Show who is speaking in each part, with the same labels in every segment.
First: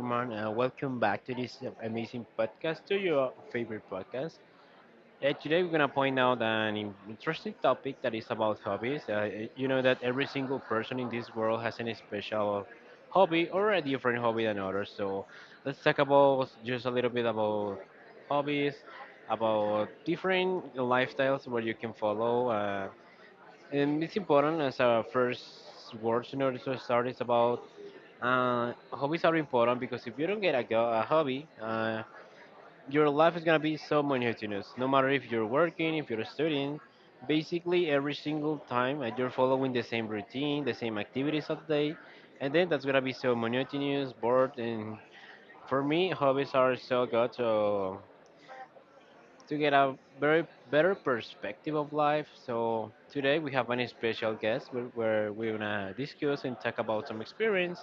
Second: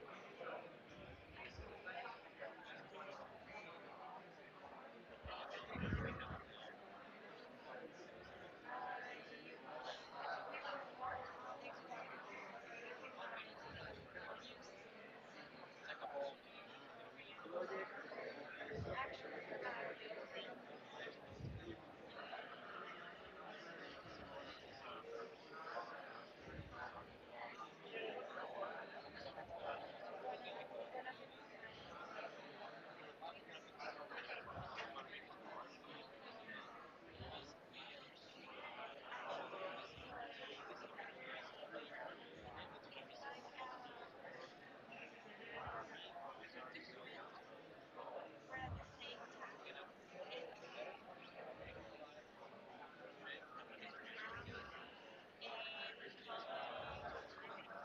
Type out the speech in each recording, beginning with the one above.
Speaker 1: everyone. Welcome back to this amazing podcast, to your favorite podcast. Today, we're going to point out an interesting topic that is about hobbies. You know that every single person in this world has an special hobby or a different hobby than others. So, let's talk about just a little bit about hobbies, about different lifestyles where you can follow. And it's important as our first words in order to start is about hobbies are important because if you don't get a hobby, your life is gonna be so monotonous. No matter if you're working, if you're studying, basically every single time you're following the same routine, the same activities of the day, and then that's gonna be so monotonous, bored. And for me, hobbies are so good. So to get a very better perspective of life. So today we have an special guest where we're gonna discuss and talk about some experience,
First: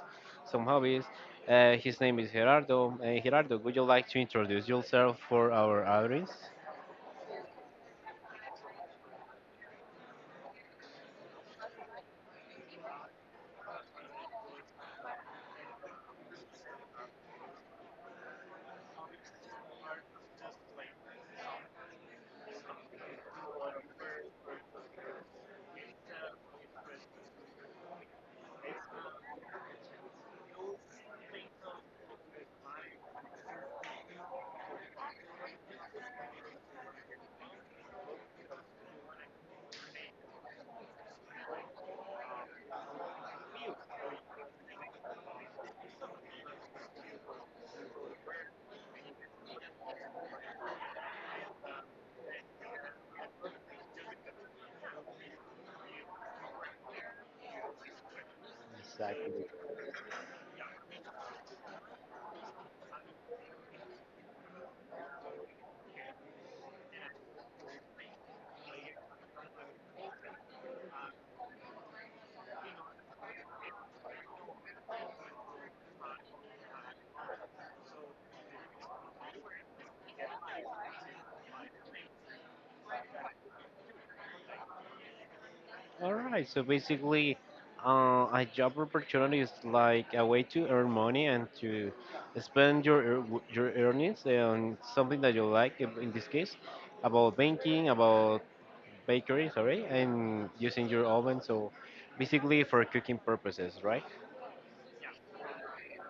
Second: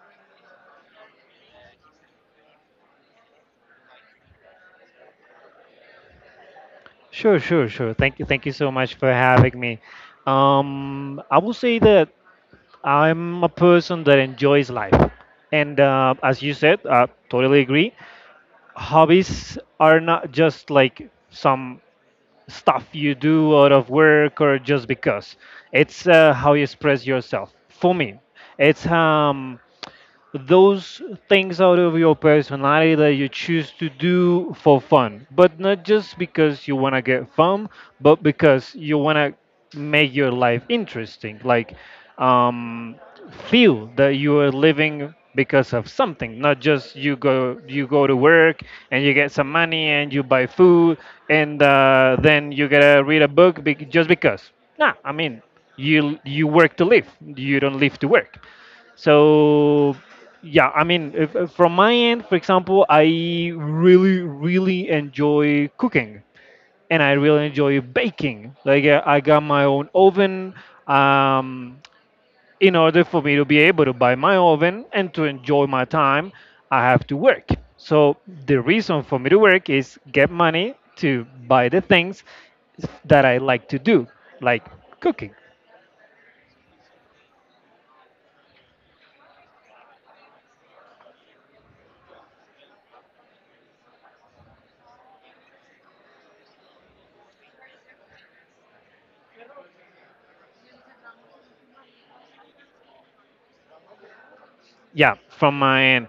Speaker 1: some hobbies. His name is Gerardo. Gerardo, would you like to introduce yourself for our audience?
Speaker 2: Sure. Thank you so much for having me. I will say that I'm a person that enjoys life, and as you said, I totally agree. Hobbies are not just like some stuff you do out of work or just because. It's how you express yourself. For me, it's those things out of your personality that you choose to do for fun, but not just because you want to get fun, but because you want to make your life interesting. Like, um, feel that you are living because of something, not just you go to work and you get some money and you buy food and then you gotta read a book just because. Nah, I mean you work to live. You don't live to work.
Speaker 1: Exactly.
Speaker 2: So yeah, I mean, if from my end, for example, I really, really enjoy cooking, and I really enjoy baking. Like I got my own oven. Um, in order for me to be able to buy my oven and to enjoy my time, I have to work. So the reason for me to work is get money to buy the things that I like to do, like cooking.
Speaker 1: All right. So basically, a job opportunity is like a way to earn money and to spend your your earnings on something that you like. In this case, about banking, about bakery, sorry, and using your oven. So basically for cooking purposes, right?
Speaker 2: Yeah, from my end,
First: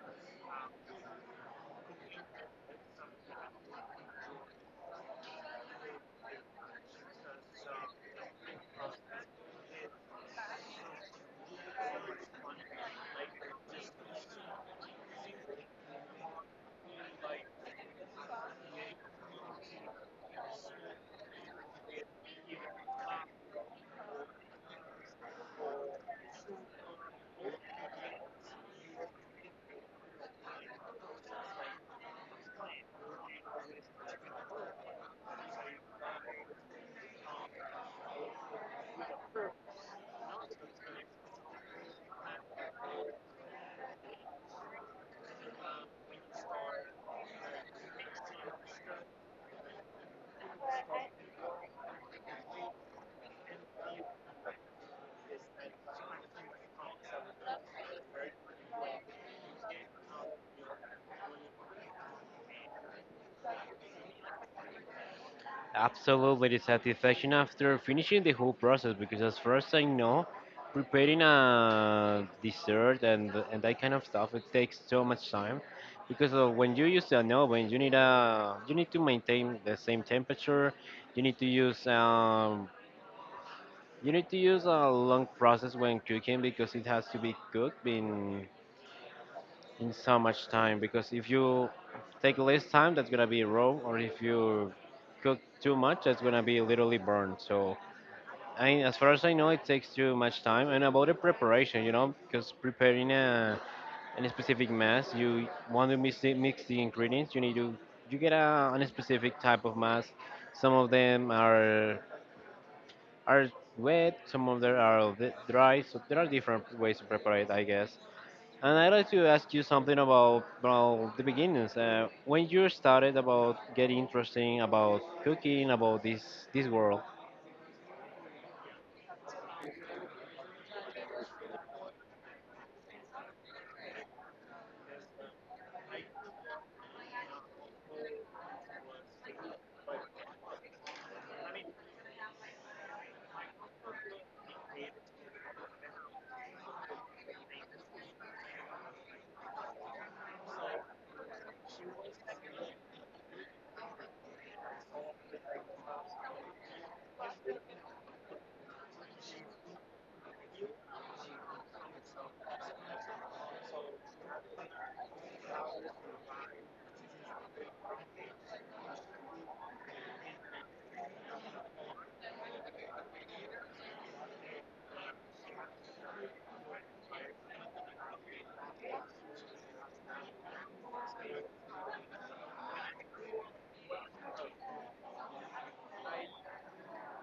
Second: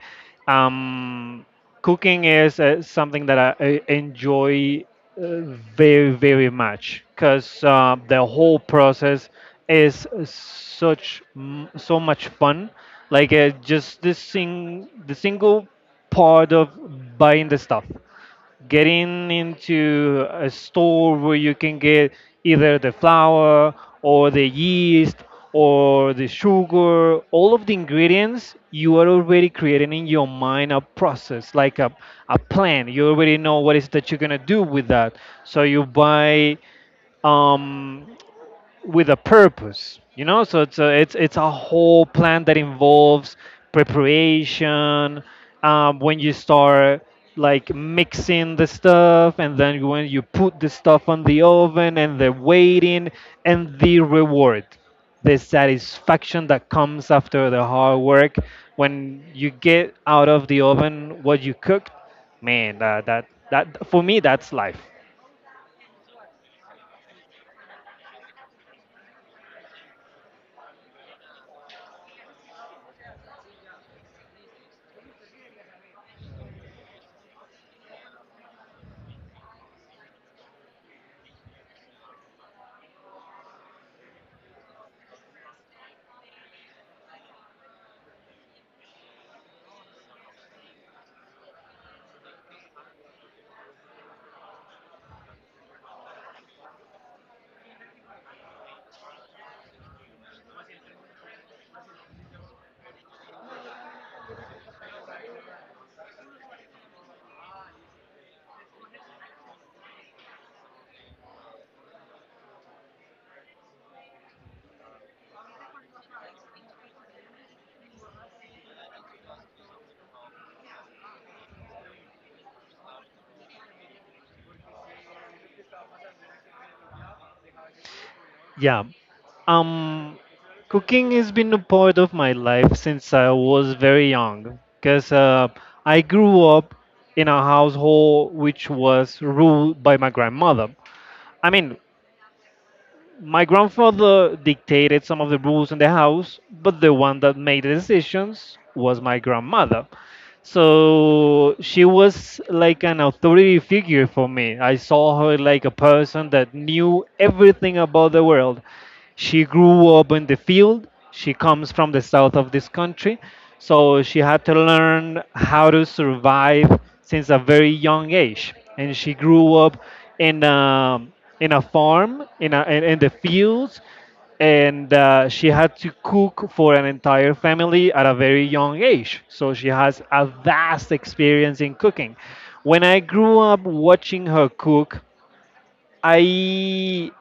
Speaker 2: um cooking is something that I enjoy uh, very, very much because the whole process is so much fun, like just this sing the single part of buying the stuff, getting into a store where you can get either the flour or the yeast or the sugar. All of the ingredients, you are already creating in your mind a process, like a plan. You already know what is that you're gonna do with that. So you buy, um, with a purpose, you know, so it's it's a whole plan that involves preparation, when you start like mixing the stuff, and then when you put the stuff on the oven, and the waiting, and the reward, the satisfaction that comes after the hard work, when you get out of the oven what you cooked. Man, that for me, that's life.
Speaker 1: Absolutely, the satisfaction after finishing the whole process, because as first I know preparing a dessert and that kind of stuff, it takes so much time because when you use an oven, you need a you need to maintain the same temperature. You need to use you need to use a long process when cooking because it has to be cooked in so much time, because if you take less time, that's gonna be raw, or if you cook too much, that's gonna be literally burned. So I, as far as I know, it takes too much time. And about the preparation, you know, because preparing a any specific mass, you want to mix mix the ingredients. You need to you get a specific type of mass. Some of them are wet, some of them are a bit dry, so there are different ways to prepare it, I guess. And I'd like to ask you something about, well, the beginnings. When you started about getting interesting about cooking, about this world.
Speaker 2: Yeah. Um, Cooking has been a part of my life since I was very young because I grew up in a household which was ruled by my grandmother. I mean, my grandfather dictated some of the rules in the house, but the one that made the decisions was my grandmother. So she was like an authority figure for me. I saw her like a person that knew everything about the world. She grew up in the field. She comes from the south of this country. So she had to learn how to survive since a very young age. And she grew up in a, in a farm, in the fields. And she had to cook for an entire family at a very young age. So she has a vast experience in cooking. When I grew up watching her cook, I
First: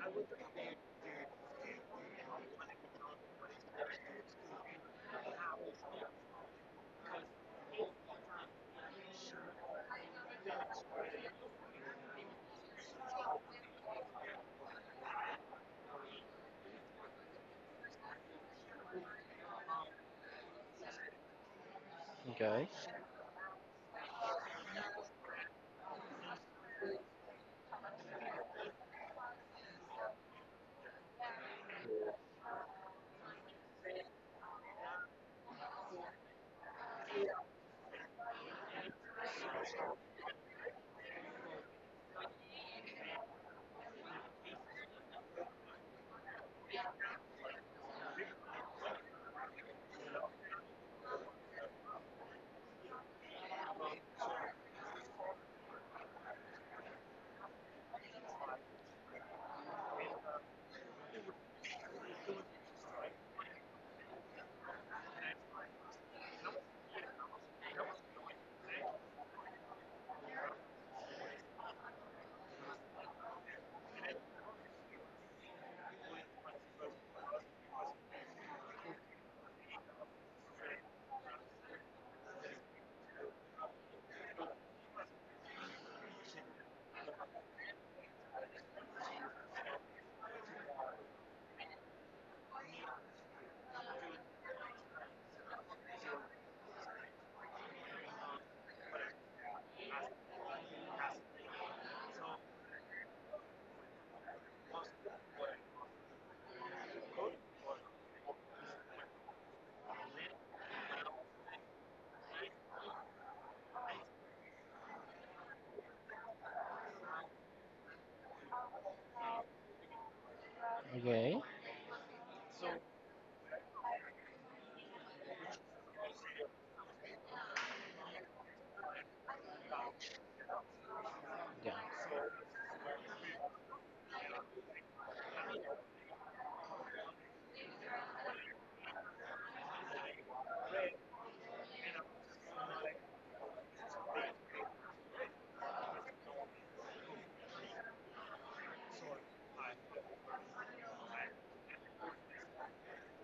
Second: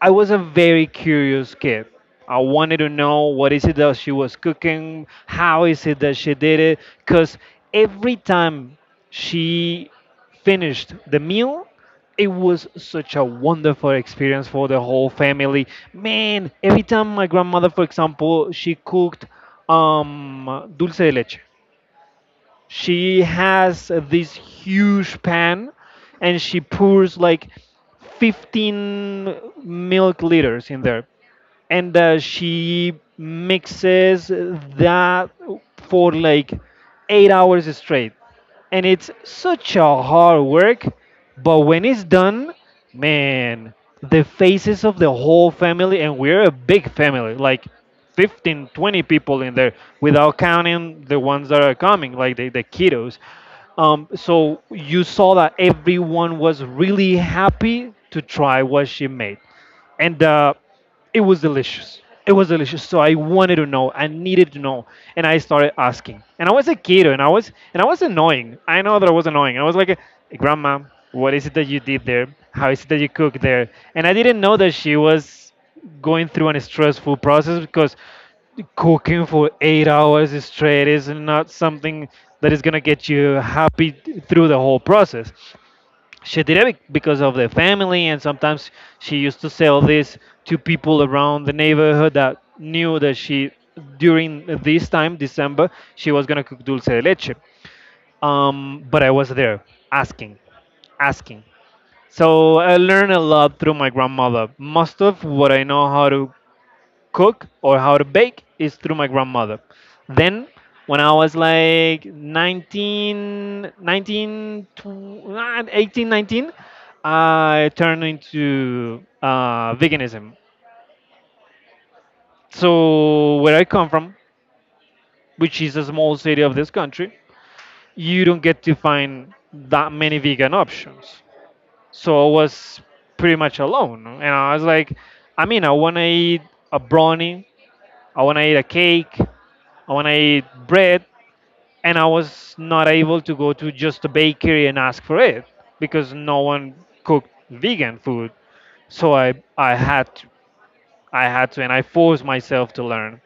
Speaker 2: I was a very curious kid. I wanted to know what is it that she was cooking, how is it that she did it, because every time she finished the meal, it was such a wonderful experience for the whole family. Man, every time my grandmother, for example, she cooked dulce de leche,
Speaker 1: Okay.
Speaker 2: she has this huge pan and she pours like 15 milk liters in there, and she mixes that for like 8 hours straight, and it's such a hard work. But when it's done, man, the faces of the whole family! And we're a big family, like 15, 20 people in there, without counting the ones that are coming, like the kiddos. So you saw that everyone was really happy to try what she made, and it was delicious. It was delicious. So I wanted to know. I needed to know, and I started asking. And I was a kid, and I was annoying. I know that I was annoying. And I was like, "Hey, Grandma, what is it that you did there? How is it that you cook there?" And I didn't know that she was going through a stressful process because cooking for 8 hours straight is not something that is gonna get you happy through the whole process. She did it because of the family, and sometimes she used to sell this to people around the neighborhood that knew that she, during this time, December, she was going to cook dulce de leche. But I was there, asking, asking. So I learned a lot through my grandmother. Most of what I know how to cook or how to bake is through my grandmother. Then, when I was like 18, 19, I turned into veganism.
Speaker 1: Okay.
Speaker 2: So, where I come from, which is a small city of this country, you don't get to find that many vegan options.
Speaker 1: Yeah.
Speaker 2: So I was pretty much alone, no? And I was like, I mean, I want to eat a brownie, I want to eat a cake, I want to eat bread, and I was not able to go to just a bakery and ask for it because no one cooked vegan food. So I had to, I had to, and I forced myself to learn.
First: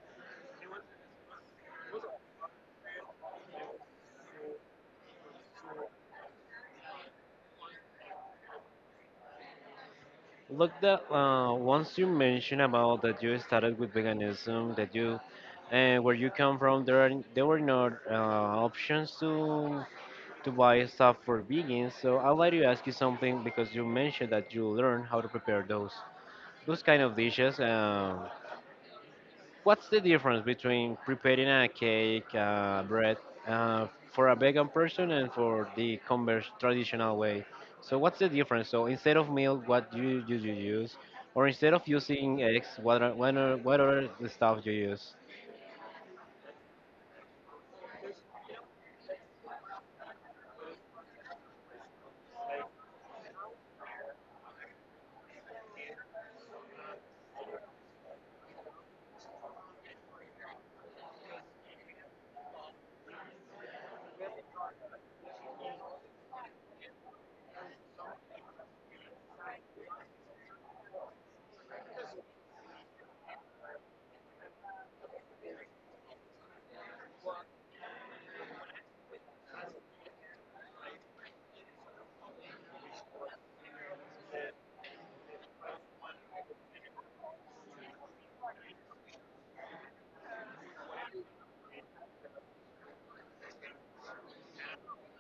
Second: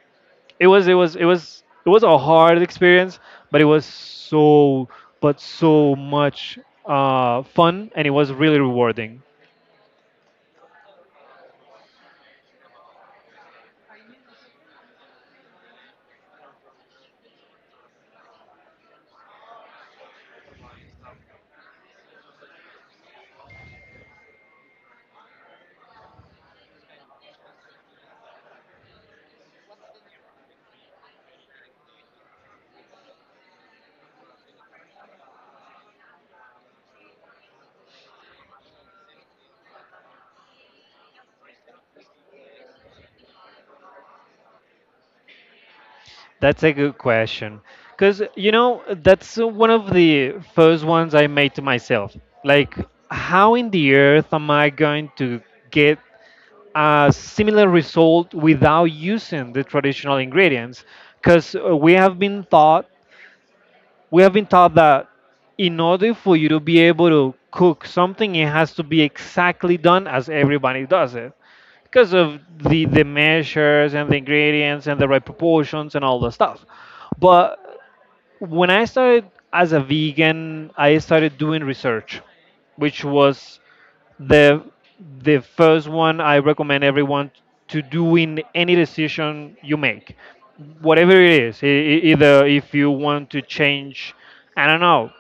Speaker 2: It was it was a hard experience, but it was so but so much fun, and it was really rewarding.
Speaker 1: Look, that once you mentioned about that you started with veganism, that you and where you come from, there were not options to buy stuff for vegans. So I'd like to ask you something because you mentioned that you learned how to prepare those kind of dishes. What's the difference between preparing a cake, bread, uh, for a vegan person and for the converse traditional way? So what's the difference? So instead of milk, do you use? Or instead of using eggs, what are the stuff you use?
Speaker 2: That's a good question. Because, you know, that's one of the first ones I made to myself. Like, how in the earth am I going to get a similar result without using the traditional ingredients, because we have been taught that in order for you to be able to cook something, it has to be exactly done as everybody does it, because of the measures and the ingredients and the right proportions and all the stuff. But when I started as a vegan, I started doing research, which was the the first one I recommend everyone to do in any decision you make, whatever it is. Either if you want to change, I don't know,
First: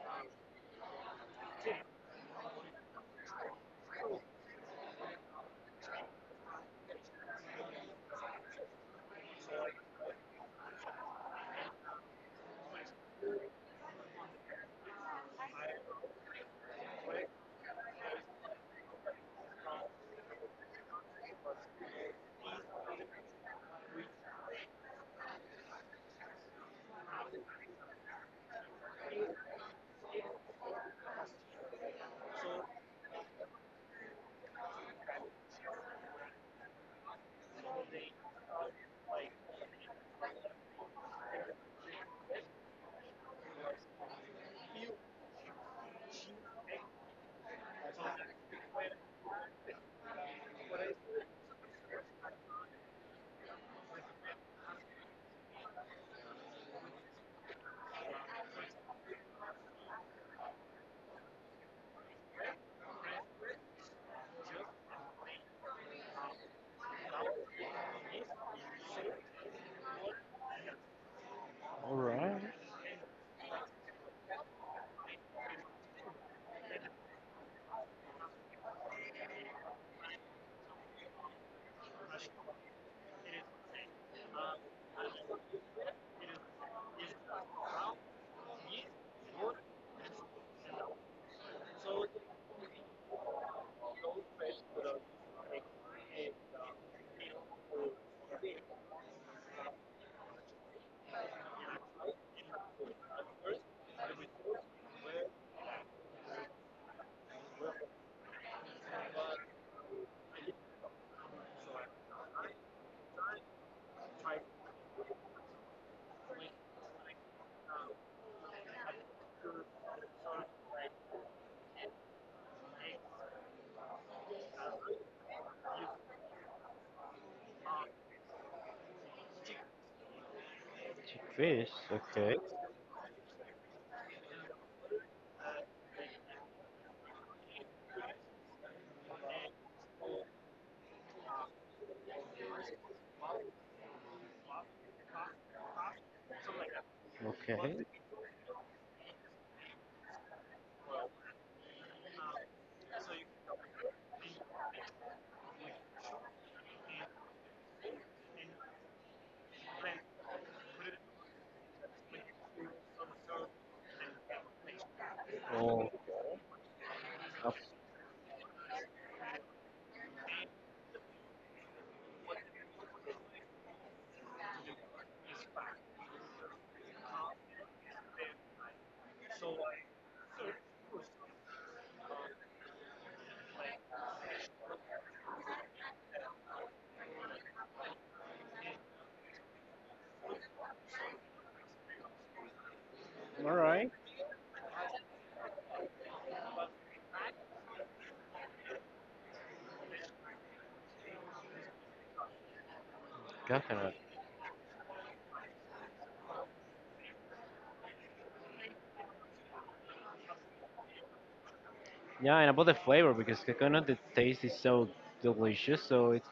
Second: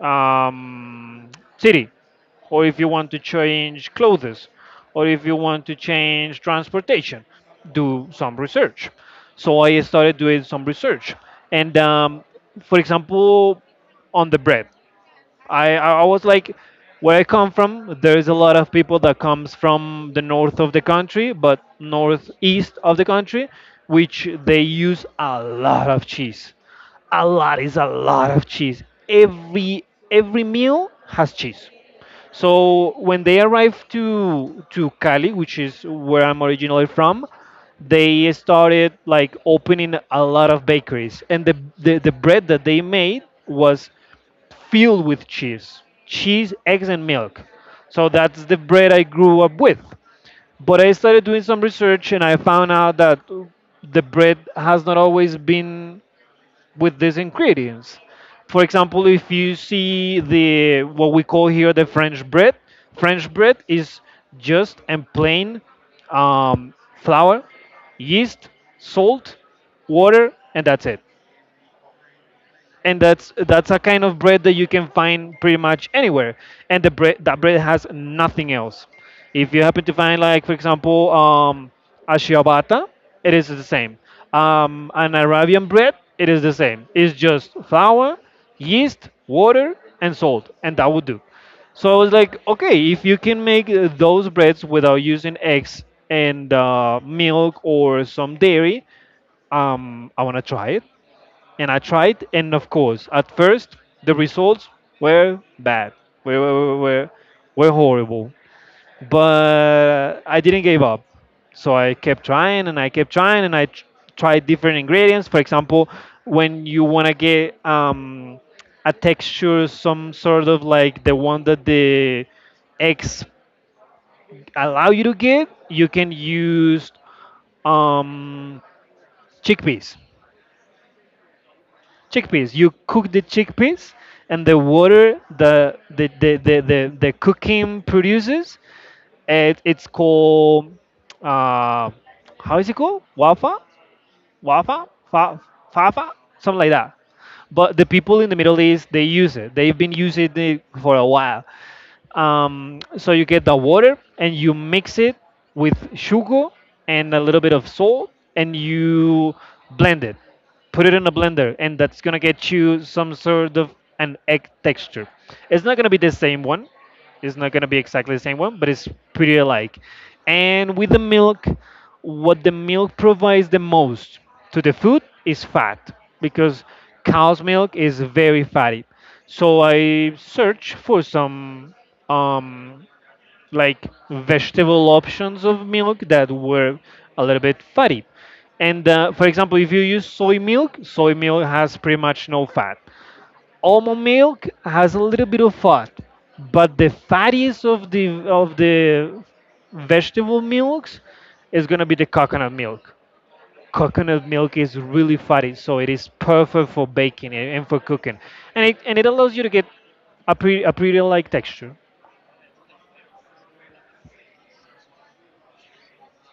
Speaker 2: uh, um, city, or if you want to change clothes, or if you want to change transportation, do some research. So I started doing some research, and for example, on the bread. I was like, where I come from, there is a lot of people that comes from the north of the country, but northeast of the country, which they use a lot of cheese. A lot is a lot of cheese. Every every meal has cheese. So when they arrived to Cali, which is where I'm originally from, they started like opening a lot of bakeries, and the bread that they made was filled with cheese, cheese, eggs, and milk. So that's the bread I grew up with. But I started doing some research and I found out that the bread has not always been with these ingredients. For example, if you see the what we call here the French bread is just and plain um, flour, yeast, salt, water, and that's it.
Speaker 1: All right,
Speaker 2: And that's a kind of bread that you can find pretty much anywhere, and the bread that bread has nothing else. If you happen to find, like, for example, a ciabatta, it is the same. An arabian bread, it is the same. It's just flour, yeast, water, and salt, and that would do. So I was like, okay, if you can make those breads without using eggs and milk or some dairy, I want to try it. And I tried, and of course, at first the results were bad, were were, were, were horrible. But I didn't give up, so I kept trying and I kept trying, and I tried different ingredients. For example, when you want to get a texture, some sort of like the one that the eggs allow you to get, you can use um, chickpeas,
Speaker 1: fish. Okay,
Speaker 2: chickpeas. You cook the chickpeas, and the water the cooking produces, it's called uh, how is it called? Wafa, wafa, fa, fafa, something like that. But the
Speaker 1: okay.
Speaker 2: people in the Middle East they use it. They've been using it for a while. So you get the water and you mix it with sugar and a little bit of salt, and you blend it. Put it in a blender, and that's gonna get you some sort of an egg texture. It's not gonna
Speaker 1: Oh,
Speaker 2: be the same one, it's not gonna be exactly the same one, but it's pretty alike. And with the milk, what the milk provides the most to the food is fat, because cow's milk is very fatty. So I search for some um, like vegetable options of milk that were a little bit fatty. And for example, if you use soy milk has pretty much no fat,
Speaker 1: all right.
Speaker 2: almond milk has a little bit of fat, but the fattiest of the vegetable milks is gonna be the coconut milk.
Speaker 1: Coconut.
Speaker 2: Coconut milk is really fatty, so it is perfect for baking and for cooking, and it allows you to get a pretty like texture.
Speaker 1: Yeah, and about the flavor, because coconut, the taste is so delicious. So it's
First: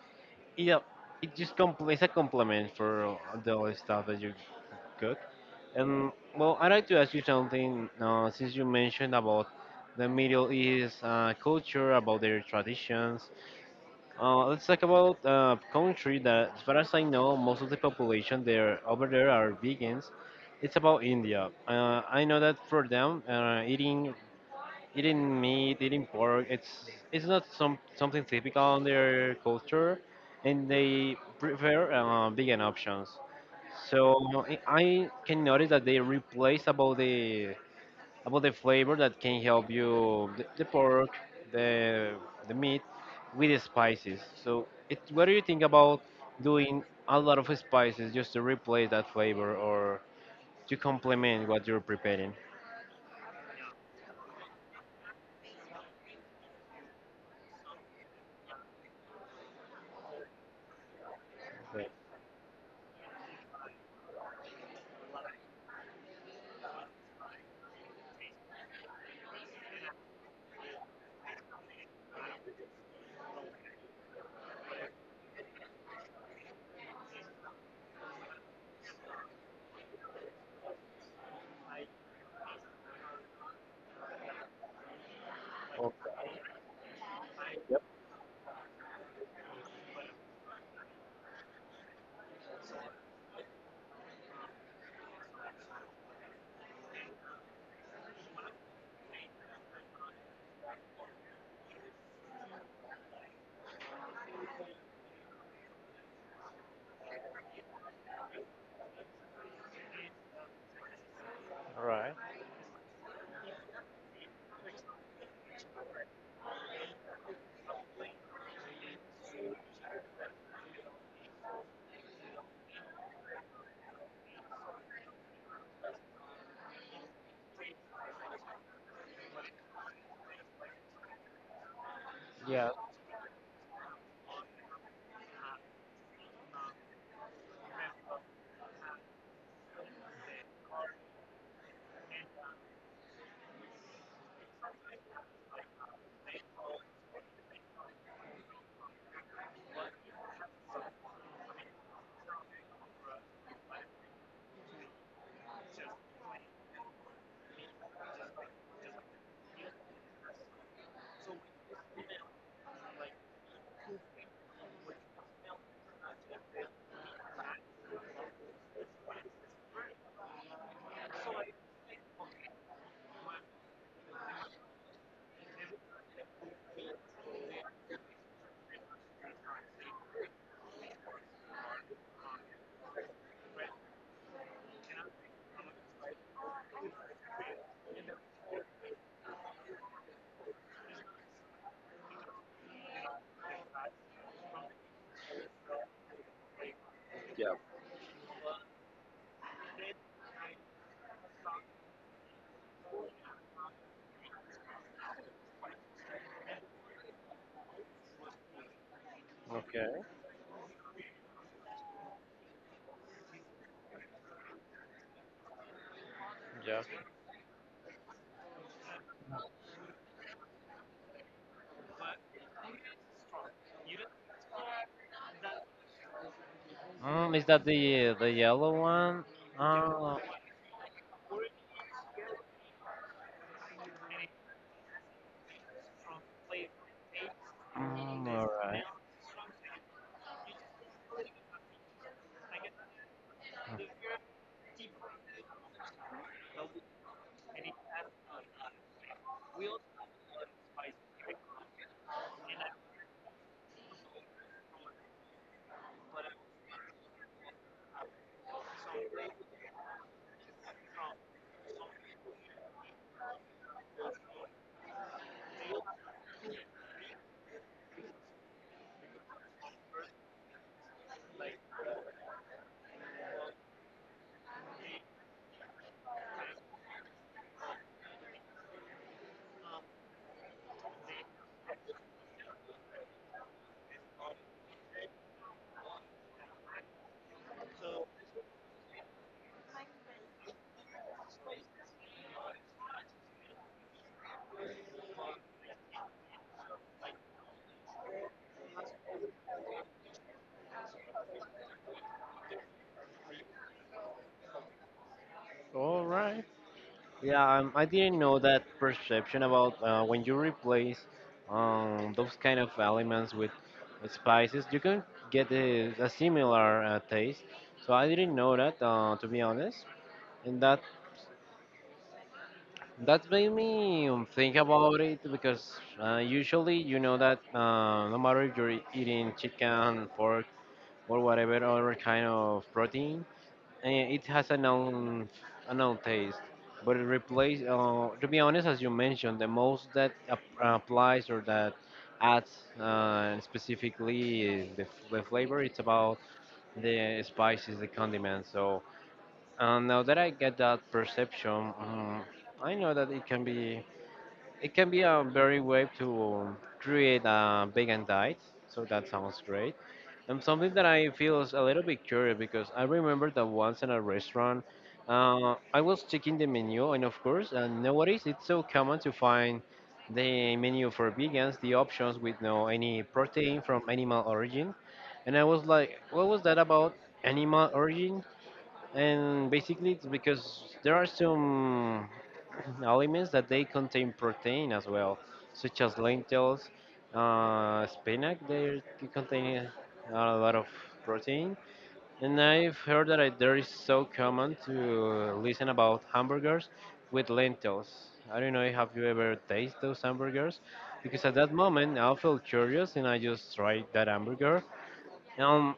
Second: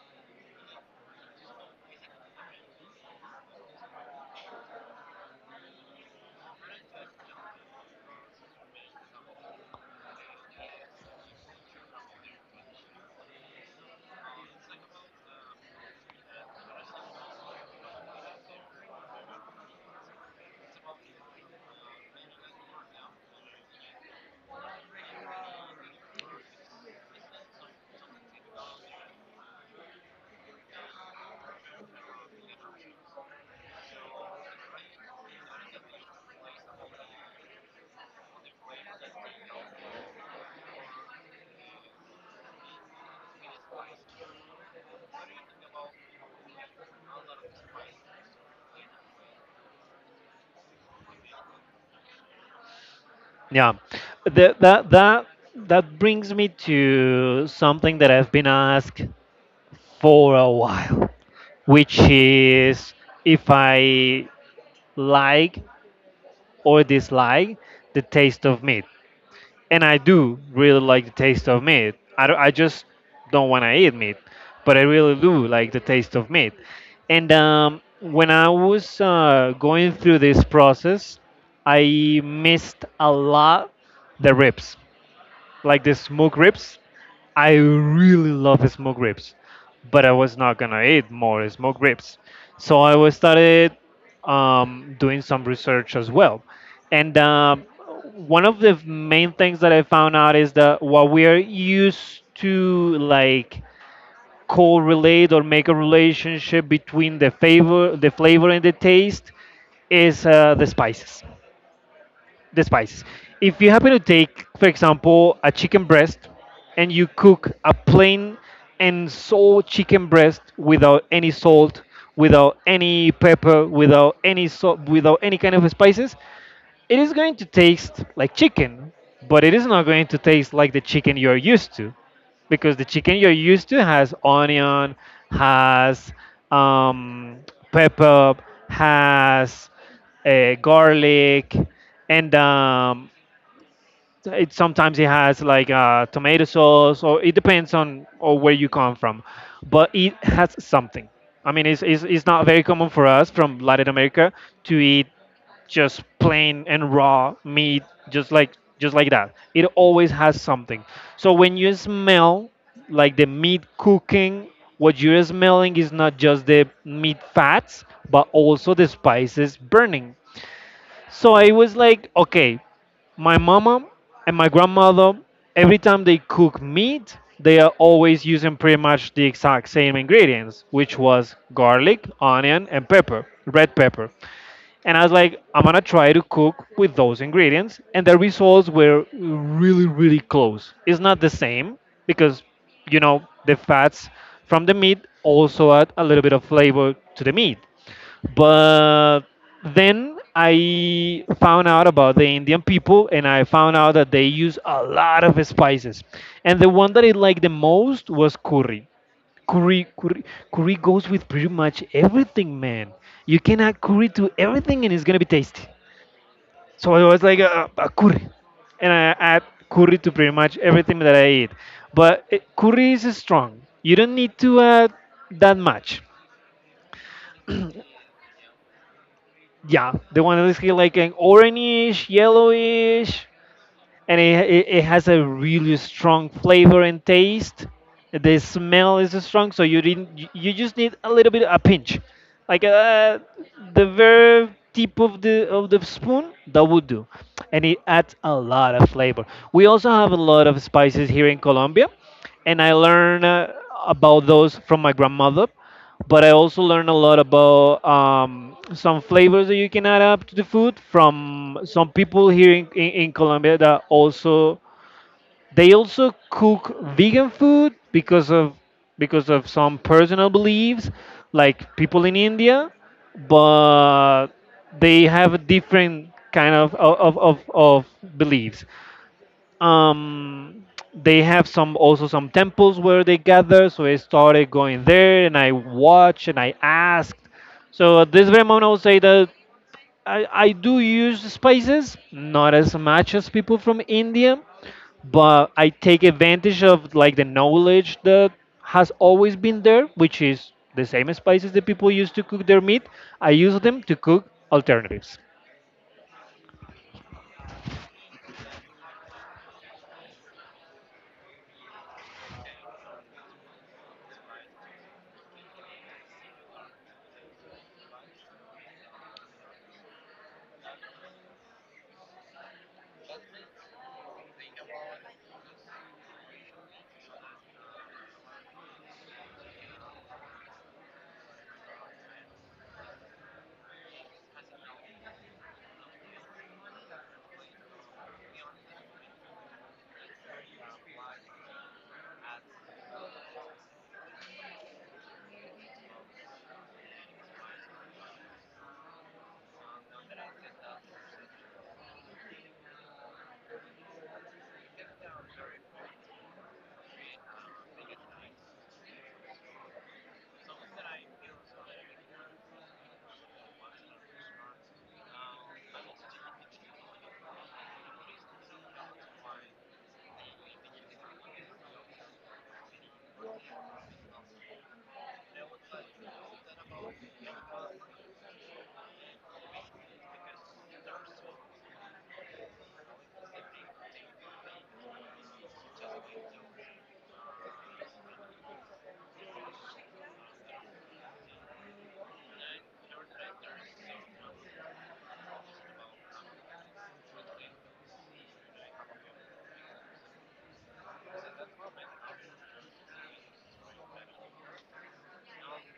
Speaker 1: yeah, it just it's a compliment for the other stuff that you cook. And well, I'd like to ask you something. Since you mentioned about the Middle East culture, about their traditions, let's talk about a country that, as far as I know, most of the population there over there are vegans. It's about India. I know that for them, eating meat, eating pork. It's not some something typical in their culture, and they prefer vegan options. So I can notice that they replace about the flavor that can help you the pork, the the meat with the spices. So it, what do you think about doing a lot of spices just to replace that flavor or to complement what you're preparing?
Speaker 2: Yeah, the, that that that brings me to something that I've been asked for a while,
Speaker 1: Right.
Speaker 2: which is if I like or dislike the taste of meat. And I do really like the taste of meat. I just don't want to eat meat, but I really do like the taste of meat. And when I was going through this process, I missed a lot the ribs, like the smoked ribs. I really love smoked ribs, but I was not gonna eat more smoked ribs. So I was started doing some research as well, and one of the main things that I found out is that what we are used to, like, correlate or make a relationship between the flavor and the taste is the spices,
Speaker 1: All right.
Speaker 2: the spice. If you happen to take, for example, a chicken breast and you cook a plain and sole chicken breast without any salt, without any pepper, without any kind of spices, it is going to taste like chicken, but it is not going to taste like the chicken you're used to,
Speaker 1: Yeah.
Speaker 2: because the chicken you're used to has onion, has um, pepper, has garlic, and it sometimes it has like tomato sauce, or it depends on or where you come from, but it has something. I mean, it's not very common for us from Latin America to eat just plain and raw meat, just like, just like that, it always has something. So when you smell like the meat cooking, what you're smelling is not just the meat fats but also the spices burning. So I was like, okay, my mama and my grandmother, every time they cook meat, they are always using pretty much the exact same ingredients, which was garlic, onion, and pepper, red pepper. And I was like, I'm gonna try to cook with those ingredients. And the results were really, really close. It's not the same because, you know, the fats from the meat also add a little bit of flavor to the meat. But then I found out about the Indian people and I found out that they use a lot of spices. And the one that I liked the most was curry. Curry, curry, curry goes with pretty much everything, man. You can add curry to everything and it's gonna be tasty. So it was like a curry, and I add curry to pretty much everything that I eat. But curry is strong. You don't need to add that much.
Speaker 1: Is that the yellow one?
Speaker 2: Yeah,
Speaker 1: Oh,
Speaker 2: the one that is here like an orangish, yellowish, and it has a really strong flavor and taste. The
Speaker 1: all right,
Speaker 2: smell is strong, so you didn't. You just need a little bit, a pinch, like the very tip of the spoon. That would do, and it adds a lot of flavor. We also have a lot of spices here in Colombia, and I learned about those from my grandmother. But I also learned a lot about some flavors that you can add up to the food from some people here in Colombia that also they also cook vegan food because of some personal beliefs, like people in India, but they have a different kind of beliefs. um they have some, also some temples where they gather, so I started going there and I watched and I asked. So at this very moment I would say that I do use spices, not as much as people from India, but I take advantage of, like, the knowledge that has always been there, which is the same spices that people use to cook their meat, I use them to cook alternatives.
Speaker 1: all right. Yeah, I didn't know that perception about when you replace those kind of elements with spices, you can get a similar taste. So I didn't know that, to be honest. And that made me think about it because usually you know that no matter if you're eating chicken, pork, or whatever other kind of protein, and it has a known taste, but it replace to be honest, as you mentioned, the most that applies or that adds specifically is the flavor. It's about the spices, the condiments. So now that I get that perception, I know that it can be a very way to create a vegan diet, so that sounds great. And something that I feel is a little bit curious, because I remember that once in a restaurant, I was checking the menu, and of course, nowadays it's so common to find the menu for vegans, the options with no any protein from animal origin, and I was like, what was that about animal origin? And basically it's because there are some aliments that they contain protein as well, such as lentils, spinach. They contain a lot of protein. And I've heard that it, there is so common to listen about hamburgers with lentils. I don't know, have you ever tasted those hamburgers? Because at that moment I felt curious and I just tried that hamburger. um,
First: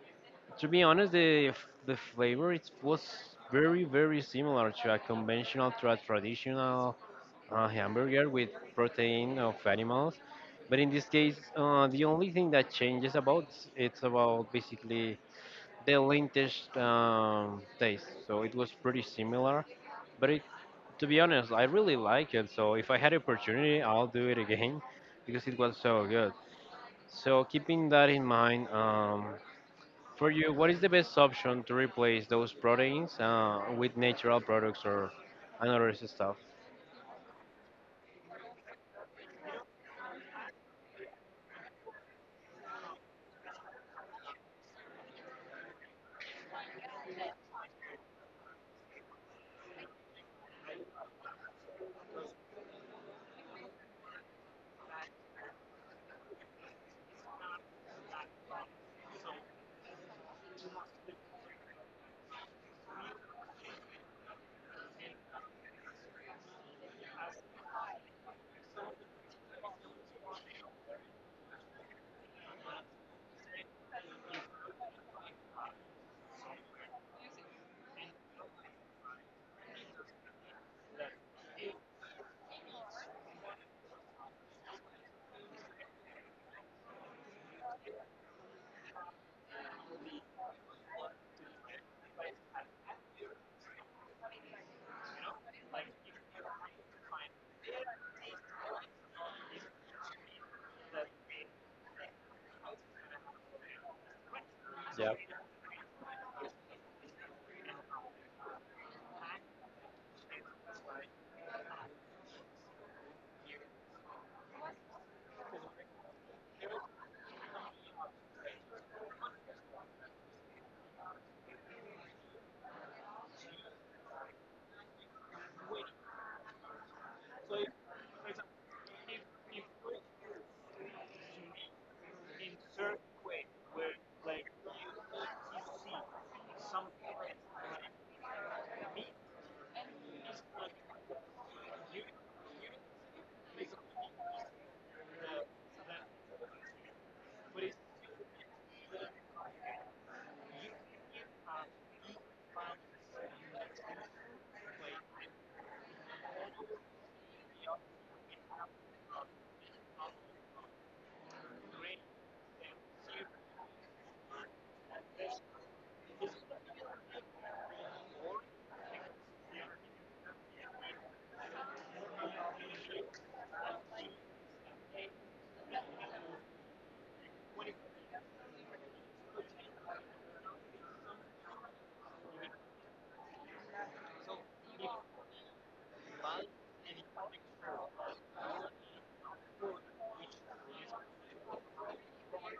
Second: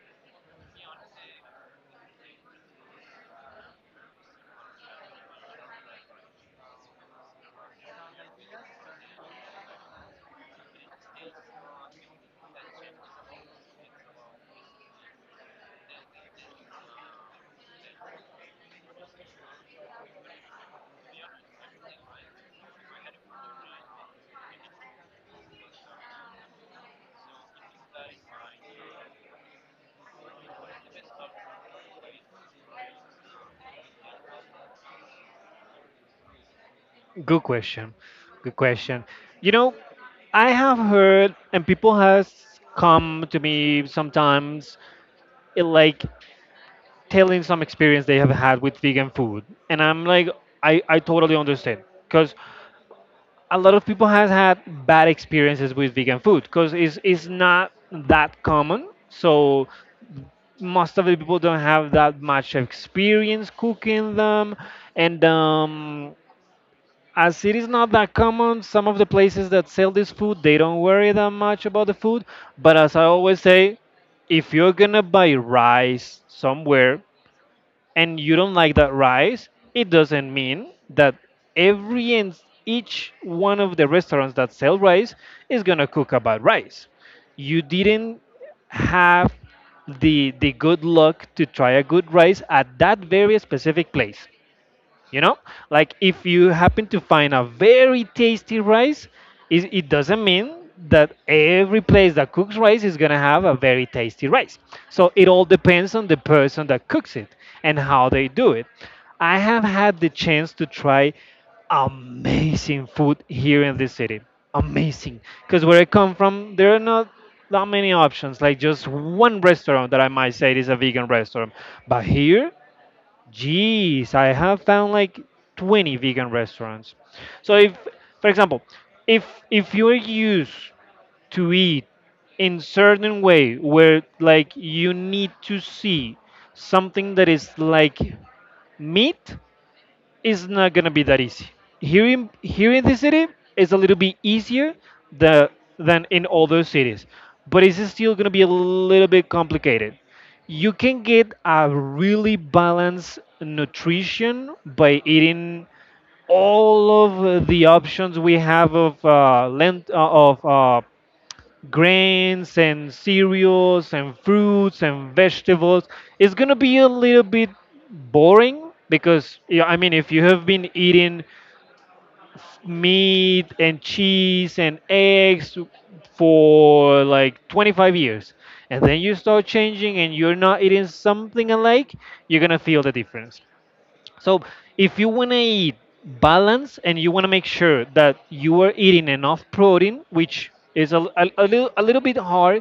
Speaker 1: to be honest, the the flavor, it was very very similar to a conventional to a traditional hamburger with protein of animals, but in this case, the only thing that changes about it's about basically the lentil taste. So it was pretty similar, but it, to be honest, I really like it. So if I had opportunity, I'll do it again because it was so good. So keeping that in mind. For you, what is the best option to replace those proteins with natural products or another stuff?
Speaker 2: Good question. Good question. You know, I have heard, and people has come to me sometimes, like, telling some experience they have had with vegan food, and I'm like, I totally understand, because a lot of people has had bad experiences with vegan food, because it's not that common, so most of the people don't have that much experience cooking them, and as it is not that common, some of the places that sell this food, they don't worry that much about the food. But as I always say, if you're gonna buy rice somewhere and you don't like that rice, it doesn't mean that every and each one of the restaurants that sell rice is gonna cook about rice. You didn't have the good luck to try a good rice at that very specific place, you know, like if you happen to find a very tasty rice, it doesn't mean that every place that cooks rice is going to have a very tasty rice. So it
Speaker 1: Yep.
Speaker 2: all depends on the person that cooks it and how they do it. I have had the chance to try amazing food here in this city, amazing, because where I come from there are not that many options, like just one restaurant that I might say is a vegan restaurant. But here, Jeez, I have found like 20 vegan restaurants. So if, for example, if if you're used to eat in certain way where, like, you need to see something that is like meat, it's not gonna be that easy. Here in the city, it's a little bit easier the, than in other cities, but it's still gonna be a little bit complicated. You can get a really balanced nutrition by eating all of the options we have of grains and cereals and fruits and vegetables. Is going to be a little bit boring because, yeah, I mean, if you have been eating meat and cheese and eggs for like 25 years and then you start changing and you're not eating something alike, you're going to feel the difference. So if you want to eat balance and you want to make sure that you are eating enough protein, which is a little bit hard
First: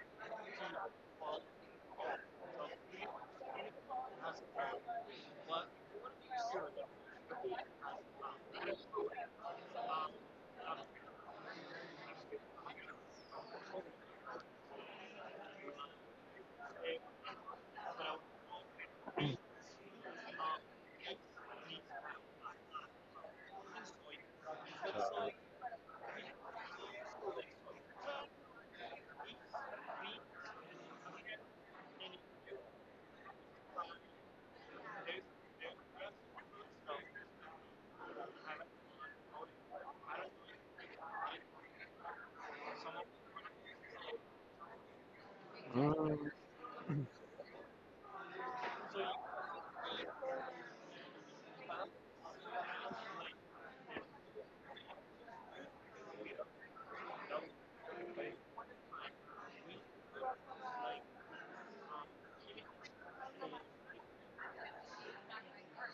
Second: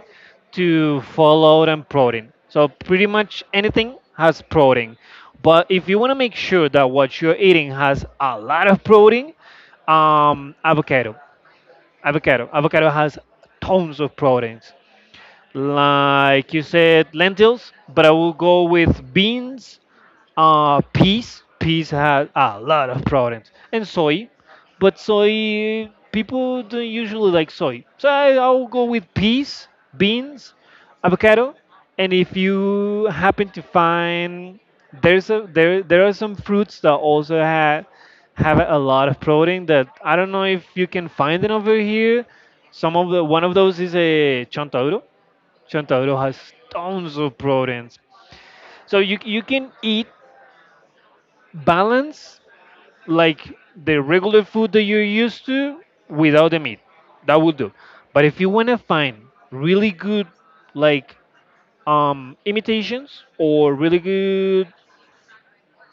Speaker 2: to follow than protein. So pretty much anything has protein. But if you want to make sure that what you're eating has a lot of protein, avocado, avocado, avocado has tons of proteins, like you said, lentils, but I will go with beans, peas. Peas had a lot of proteins, and soy, but
Speaker 1: So,
Speaker 2: soy, people don't usually like soy, so I'll go with peas, beans, avocado. And if you happen to find, there's a there there are some fruits that also have a lot of protein that I don't know if you can find it over here. Some of the one of those is a chontaduro. Chontaduro
Speaker 1: mm,
Speaker 2: has tons of proteins. So you can eat balance, like, the regular food that you're used to without the meat. That will do. But if you want to find really good, like, imitations or really good,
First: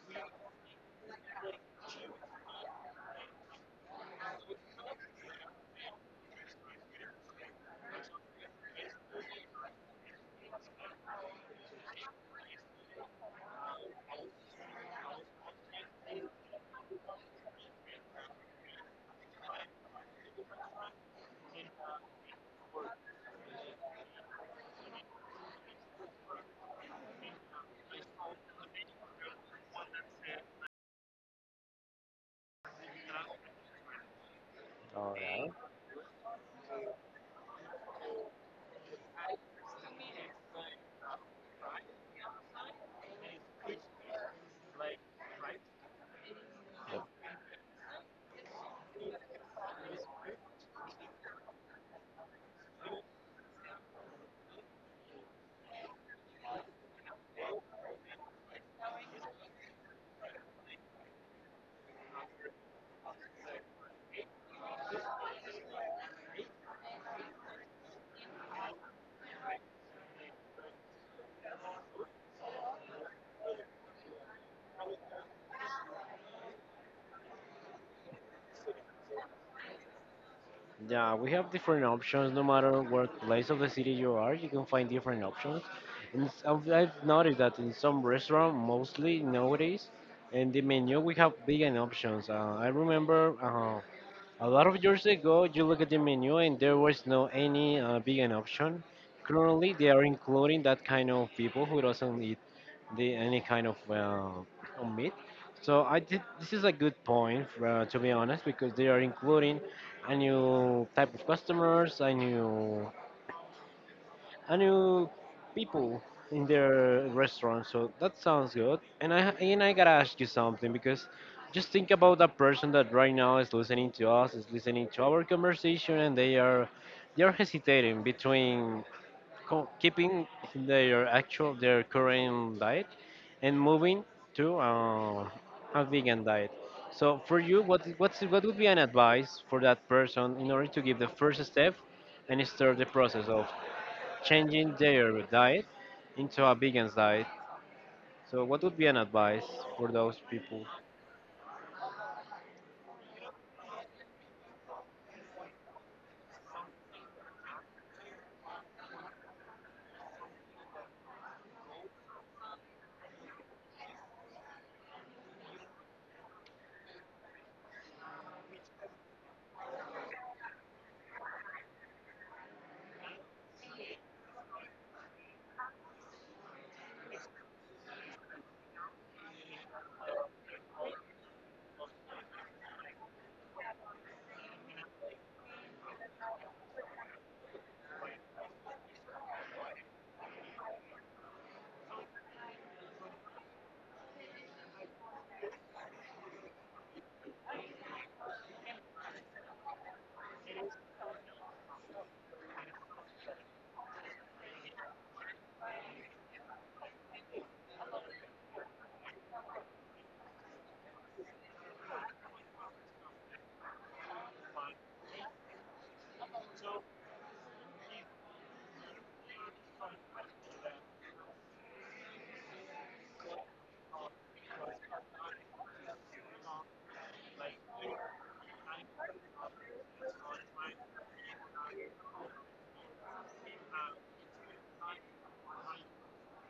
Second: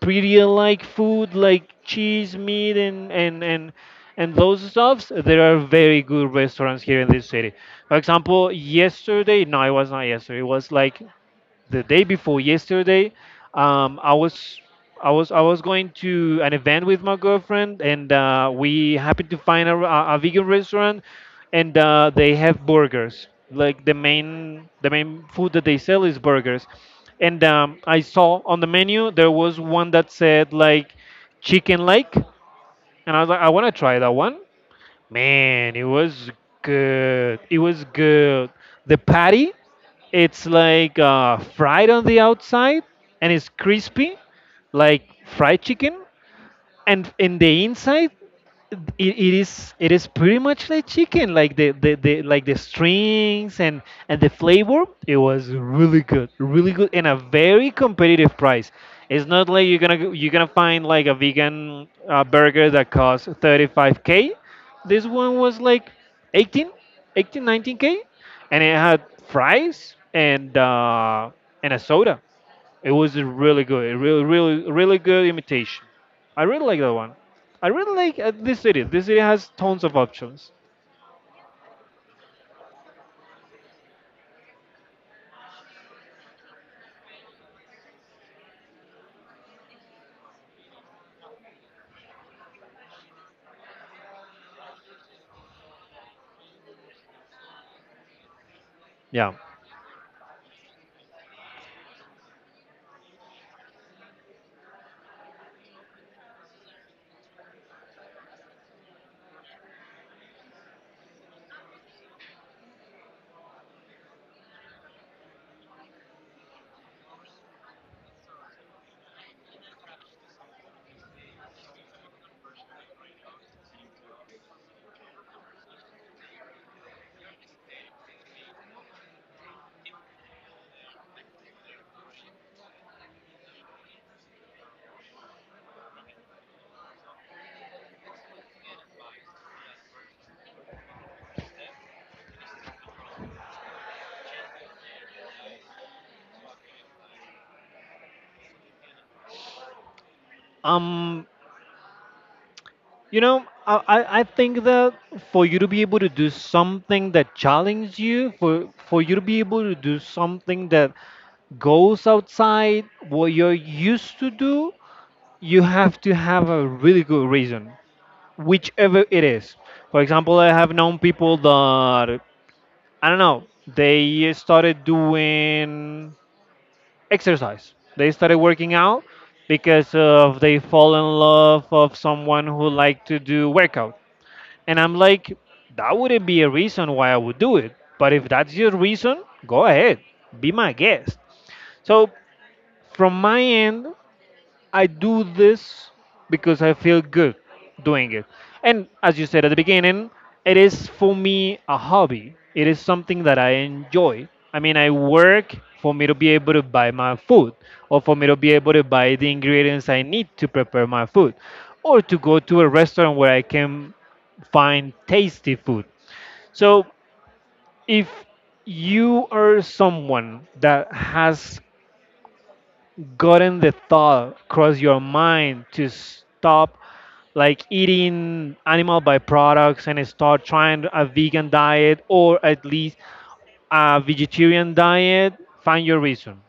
Speaker 2: prettier like food, like cheese, meat, and those stuffs, there are very good restaurants here in this city. For example, yesterday, no, it was not yesterday. It was like the day before yesterday, I was, I was going to an event with my girlfriend, and we happened to find a vegan restaurant, and they have burgers, like the main, the main food that they sell is burgers. And I saw on the menu there was one that said like chicken lake, and I was like, I want to try that one.
Speaker 1: all right.
Speaker 2: Man, it was good. It was good. The patty, it's like fried on the outside, and it's crispy, like fried chicken, and in the inside, it is pretty much like chicken, like the strings, and the flavor, it was really good, really good, and a very competitive price. It's not like you're gonna find like a vegan burger that costs 35K. This one was like 18, 18, 19K, and it had fries and a soda. It was a really good, a really, really, really good imitation. I really like that one. I really like this city. This city has tons of options.
Speaker 1: Yeah, we have different options. No matter what place of the city you are, you can find different options. And I've noticed that in some restaurant, mostly nowadays, in the menu we have vegan options. I remember a lot of years ago, you look at the menu and there was no any vegan option.
Speaker 2: Yeah.
Speaker 1: Currently, they are including that kind of people who doesn't eat any kind of meat. So I did, this is a good point, to be honest, because they are including a new type of customers, a new I knew people in their restaurant, so that sounds good. And I gotta ask you something because just think about that person that right now is listening to us, is listening to our conversation, and they are hesitating between keeping their current diet and moving to a vegan diet. So for you, what would be an advice for that person in order to give the first step and start the process of changing their diet into a vegan diet. So, what would be an advice for those people?
Speaker 2: Um. I think that for you to be able to do something that challenges you, for you to be able to do something that goes outside what you're used to do, you have to have a really good reason, whichever it is. For example, I have known people that I don't know, they started doing exercise. They started working out because of they fall in love of someone who like to do workout. And I'm like, that wouldn't be a reason why I would do it. But if that's your reason, go ahead, be my guest. So from my end, I do this because I feel good doing it. And as you said at the beginning, it is for me a hobby. It is something that I enjoy. I mean, I work for me to be able to buy my food or for me to be able to buy the ingredients I need to prepare my food or to go to a restaurant where I can find tasty food. So if you are someone that has gotten the thought cross your mind to stop like eating animal byproducts and start trying a vegan diet or at least a vegetarian diet? Find your reason,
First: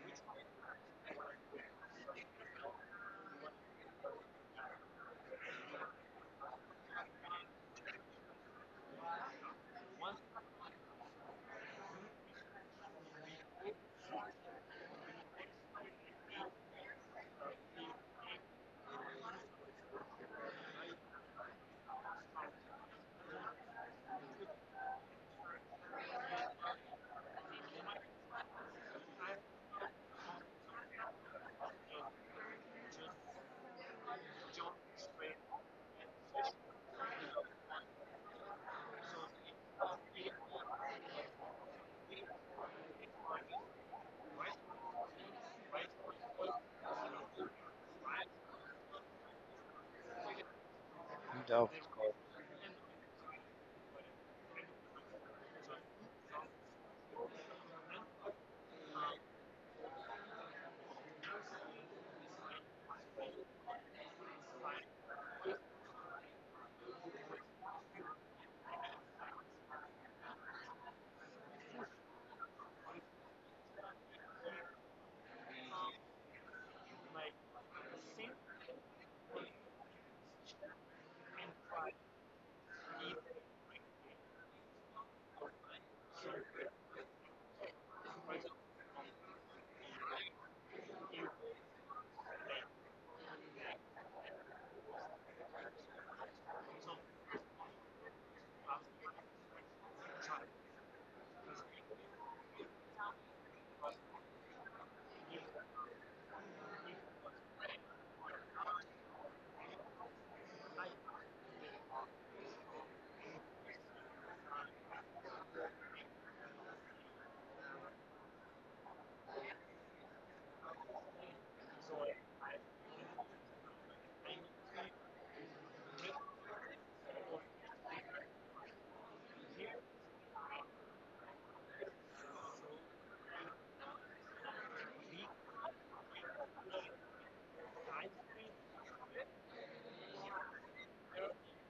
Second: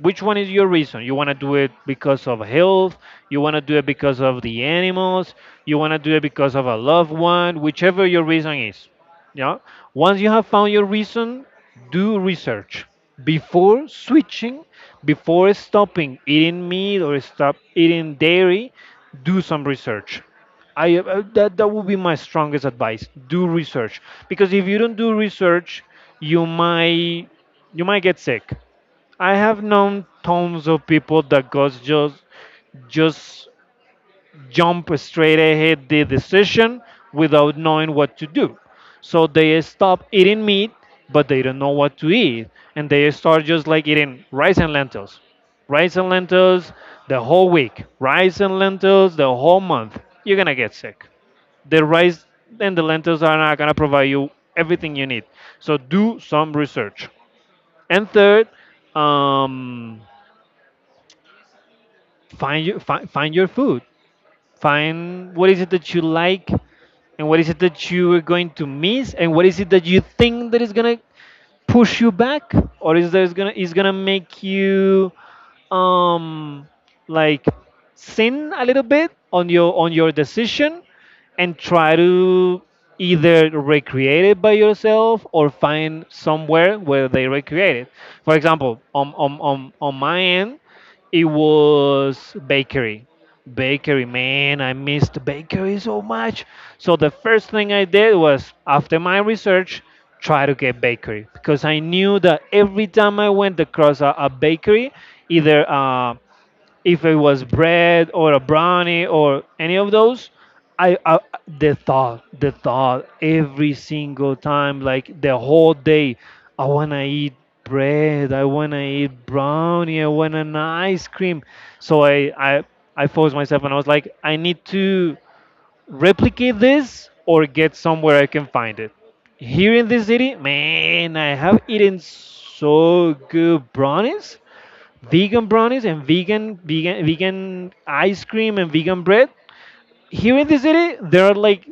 Speaker 2: which one is your reason? You want to do it because of health, you want to do it because of the animals, you want to do it because of a loved one, whichever your reason is. Yeah. Once you have found your reason, do research before switching, before stopping eating meat or stop eating dairy. Do some research. I That would be my strongest advice. Do research because if you don't do research, you might you might get sick. I have known tons of people that goes just jump straight ahead the decision without knowing what to do. So they stop eating meat, but they don't know what to eat, and they start just like eating rice and lentils the whole week, rice and lentils the whole month. You're gonna get sick. The
Speaker 1: Of course.
Speaker 2: rice and the lentils are not gonna provide you everything you need. So do some research. And third, um, find your food, find what is it that you like and what is it that you are going to miss and what is it that you think that is going to push you back or is gonna make you um like sin a little bit on your decision and try to either recreate it by yourself or find somewhere where they recreate it. For example, on my end it was bakery. Bakery, man, I missed bakery so much. So the first thing I did was, after my research, try to get bakery because I knew that every time I went across a bakery, either if it was bread or a brownie or any of those, I the thought every single time like the whole day, I want to eat bread, I want to eat brownie, I want an ice cream. So I forced myself and I was like I need to replicate this or get somewhere I can find it. Here in this city, man, I have eaten so good brownies, vegan brownies and vegan ice cream and vegan bread. Here in the city, there are like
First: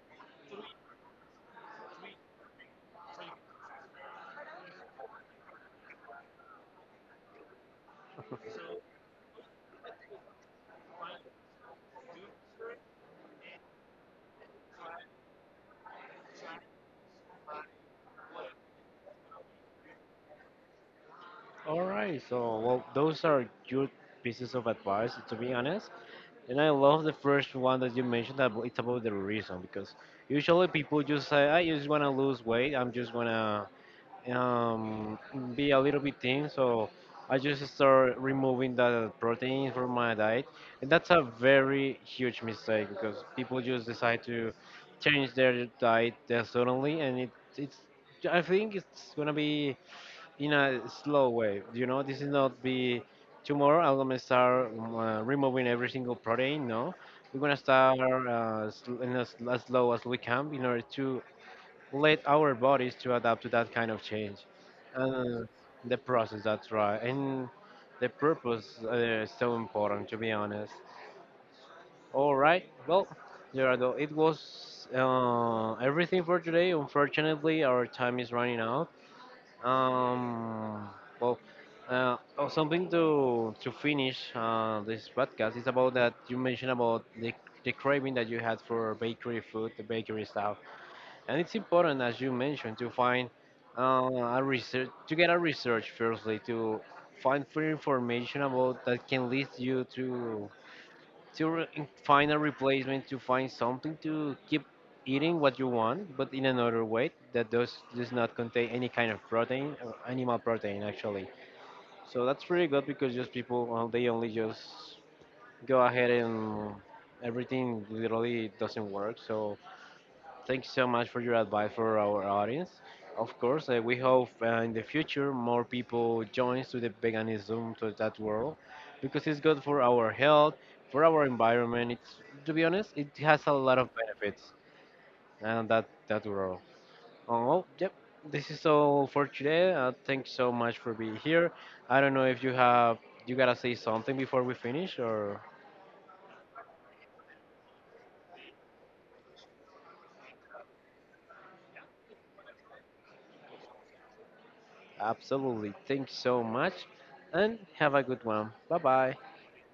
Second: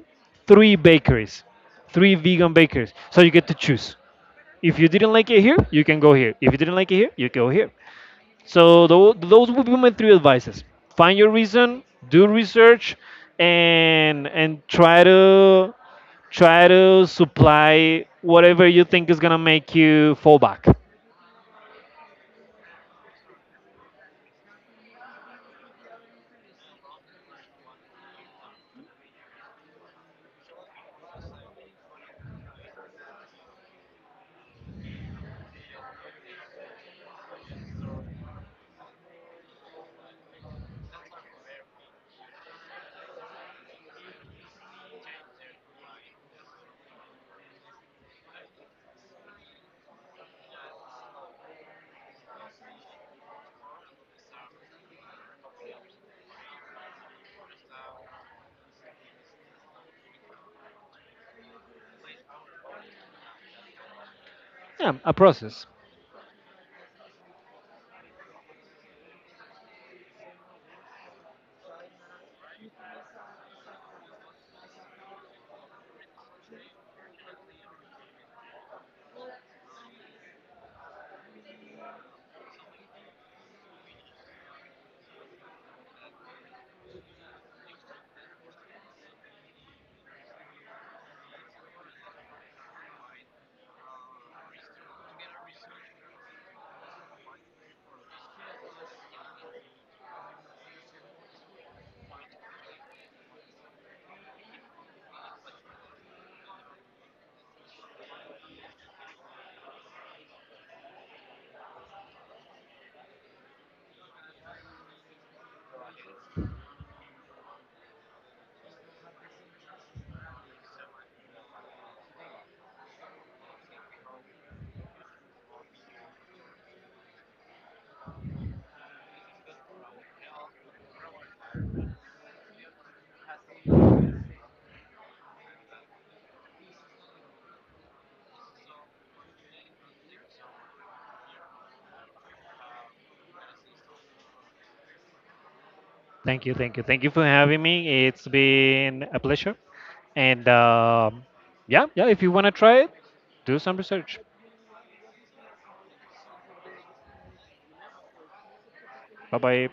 Speaker 2: three bakeries, three vegan bakeries. So you get to choose. If you didn't like it here, you can go here. If you didn't like it here, you go here. So those would be my three advices. Find your reason, do research, and try to try to supply whatever you think is gonna make you fall back.
Speaker 1: All right. So, well, those are good pieces of advice, to be honest. And I love the first one that you mentioned. That it's about the reason, because usually people just say, "I just want to lose weight. I'm just gonna um, be a little bit thin. So I just start removing the protein from my diet," and that's a very huge mistake because people just decide to change their diet there suddenly, and it, it's I think it's gonna be in a slow way. You know, this is not be tomorrow. I'm gonna start removing every single protein. No, we're gonna start sl- in as low as we can in order to let our bodies to adapt to that kind of change.
Speaker 2: Yeah, a
Speaker 1: uh,
Speaker 2: process.
Speaker 1: the process, that's right. And the purpose, is so important, to be honest. All right, well, Gerardo, it was everything for today. Unfortunately our time is running out. um, well, oh, something to finish this podcast is about that you mentioned about the craving that you had for bakery food, the bakery stuff. And it's important, as you mentioned, to find a research, to get a research firstly, to find free information about that can lead you to find a replacement, to find something to keep eating what you want, but in another way that does not contain any kind of protein or animal protein actually. So that's pretty good because just people, well, they only just go ahead and everything literally doesn't work. So thank you so much for your advice for our audience. Of course, we hope in the future more people joins to the veganism, to that world, because it's good for our health, for our environment. It's to be honest, it has a lot of benefits and that that world. Oh, well, yep. This is all for today. Thank so much for being here. I don't know if you have you gotta say something before we finish or
Speaker 2: Thank you for having me. It's been a pleasure. And yeah, if you want to try it, do some research.
Speaker 1: absolutely. Thanks so much and have a good one. Bye bye.
Speaker 2: Bye bye.